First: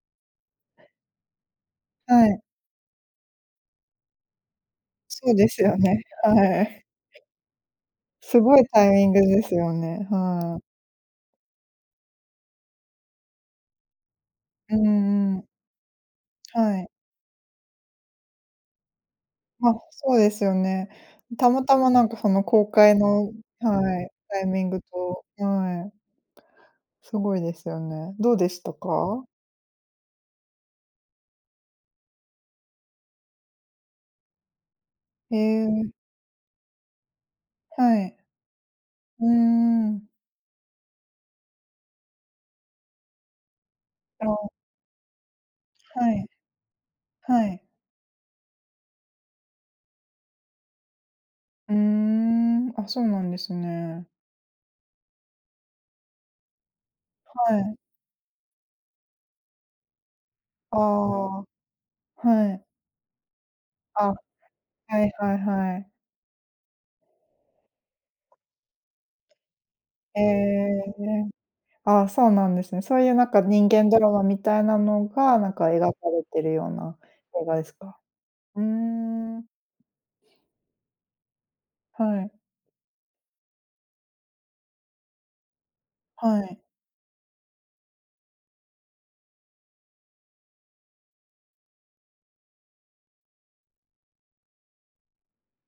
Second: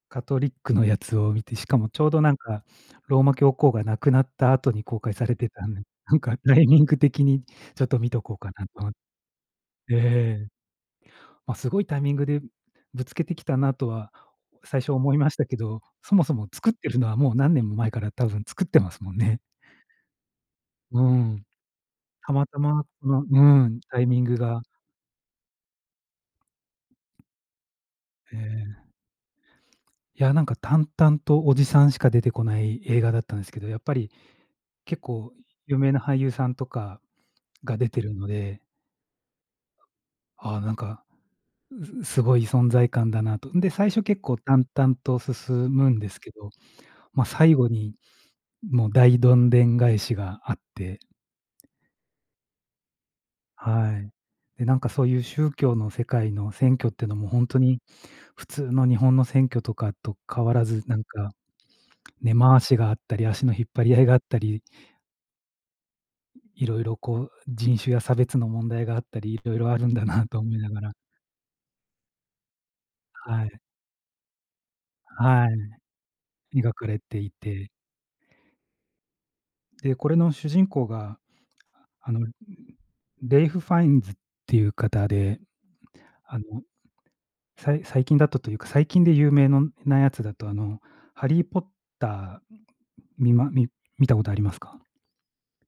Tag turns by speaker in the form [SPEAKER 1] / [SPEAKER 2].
[SPEAKER 1] カトリックのやつを見て、しかもちょうど、
[SPEAKER 2] は
[SPEAKER 1] なん
[SPEAKER 2] い。
[SPEAKER 1] か、ローマ教皇が亡くなった後に公開さ
[SPEAKER 2] そ
[SPEAKER 1] れ
[SPEAKER 2] う
[SPEAKER 1] て
[SPEAKER 2] です
[SPEAKER 1] たん
[SPEAKER 2] よ
[SPEAKER 1] な
[SPEAKER 2] ね、
[SPEAKER 1] んか、タ
[SPEAKER 2] は
[SPEAKER 1] イミ
[SPEAKER 2] い。
[SPEAKER 1] ング的に、ちょっと、見とこう
[SPEAKER 2] す
[SPEAKER 1] か
[SPEAKER 2] ごい
[SPEAKER 1] なと
[SPEAKER 2] タイ
[SPEAKER 1] 思っ
[SPEAKER 2] ミングですよね、
[SPEAKER 1] ええ。
[SPEAKER 2] はい。
[SPEAKER 1] まあ、すごいタイミングでぶつけてきたなとは
[SPEAKER 2] う
[SPEAKER 1] 最初思いま
[SPEAKER 2] ん
[SPEAKER 1] し
[SPEAKER 2] う
[SPEAKER 1] た
[SPEAKER 2] ん。
[SPEAKER 1] けど、そもそも作っ
[SPEAKER 2] はい。
[SPEAKER 1] てるのはもう何年も前から多分作ってますもんね。
[SPEAKER 2] ま、そうですよね。
[SPEAKER 1] うん。
[SPEAKER 2] たまたま、なんか、そ
[SPEAKER 1] た
[SPEAKER 2] の
[SPEAKER 1] また
[SPEAKER 2] 公
[SPEAKER 1] ま
[SPEAKER 2] 開
[SPEAKER 1] この
[SPEAKER 2] の
[SPEAKER 1] うん、タ
[SPEAKER 2] は
[SPEAKER 1] イ
[SPEAKER 2] い、
[SPEAKER 1] ミング
[SPEAKER 2] タイ
[SPEAKER 1] が
[SPEAKER 2] ミングとはい。すごいですよね。ど
[SPEAKER 1] え
[SPEAKER 2] うでした
[SPEAKER 1] え。
[SPEAKER 2] か？
[SPEAKER 1] いや、なんか、淡々とおじさんしか出てこない映画だったんですけど、やっぱり、結構
[SPEAKER 2] へ
[SPEAKER 1] 有
[SPEAKER 2] え。
[SPEAKER 1] 名な俳優さんとかが出
[SPEAKER 2] は
[SPEAKER 1] てる
[SPEAKER 2] い。
[SPEAKER 1] ので。
[SPEAKER 2] うーん。
[SPEAKER 1] ああ、なんか、ううすごい存在感だなと。んで、最初結
[SPEAKER 2] あ
[SPEAKER 1] 構
[SPEAKER 2] あ。
[SPEAKER 1] 淡々と進むんで
[SPEAKER 2] は
[SPEAKER 1] す
[SPEAKER 2] い。
[SPEAKER 1] けど、ま、
[SPEAKER 2] は
[SPEAKER 1] 最
[SPEAKER 2] い。
[SPEAKER 1] 後に、もう、大どんでん返しがあって。
[SPEAKER 2] うーん。あ、そうなんです
[SPEAKER 1] は
[SPEAKER 2] ね。
[SPEAKER 1] い。で、なんか、そういう宗教の世界の選挙ってのも本
[SPEAKER 2] は
[SPEAKER 1] 当
[SPEAKER 2] い。
[SPEAKER 1] に普通の日本の選挙とかと変わら
[SPEAKER 2] あ
[SPEAKER 1] ず、なんか、
[SPEAKER 2] あ、
[SPEAKER 1] 根
[SPEAKER 2] は
[SPEAKER 1] 回
[SPEAKER 2] い。
[SPEAKER 1] しがあったり、足の引っ張り合い
[SPEAKER 2] あ、
[SPEAKER 1] があったり
[SPEAKER 2] はいはいはい。
[SPEAKER 1] 色々、こう、人種や差別の問題があったり、色々あるんだ
[SPEAKER 2] へ
[SPEAKER 1] なと思いなが
[SPEAKER 2] え。
[SPEAKER 1] ら
[SPEAKER 2] あ、そうなんですね。そういう、なんか、
[SPEAKER 1] はい。
[SPEAKER 2] 人間ドラマみたいなのが、
[SPEAKER 1] は
[SPEAKER 2] なんか、
[SPEAKER 1] い。
[SPEAKER 2] 描かれているよう
[SPEAKER 1] 描か
[SPEAKER 2] な
[SPEAKER 1] れてい
[SPEAKER 2] 映画で
[SPEAKER 1] て。
[SPEAKER 2] すか？ふーん。
[SPEAKER 1] で、これの主人公が、ああ
[SPEAKER 2] は
[SPEAKER 1] の、
[SPEAKER 2] い。
[SPEAKER 1] レイフファインズっていう方で、
[SPEAKER 2] は
[SPEAKER 1] あの、
[SPEAKER 2] い。
[SPEAKER 1] さい最近だとというか、最近で有名のなやつだと、あの、ハリーポッターみまみ見たことありますか？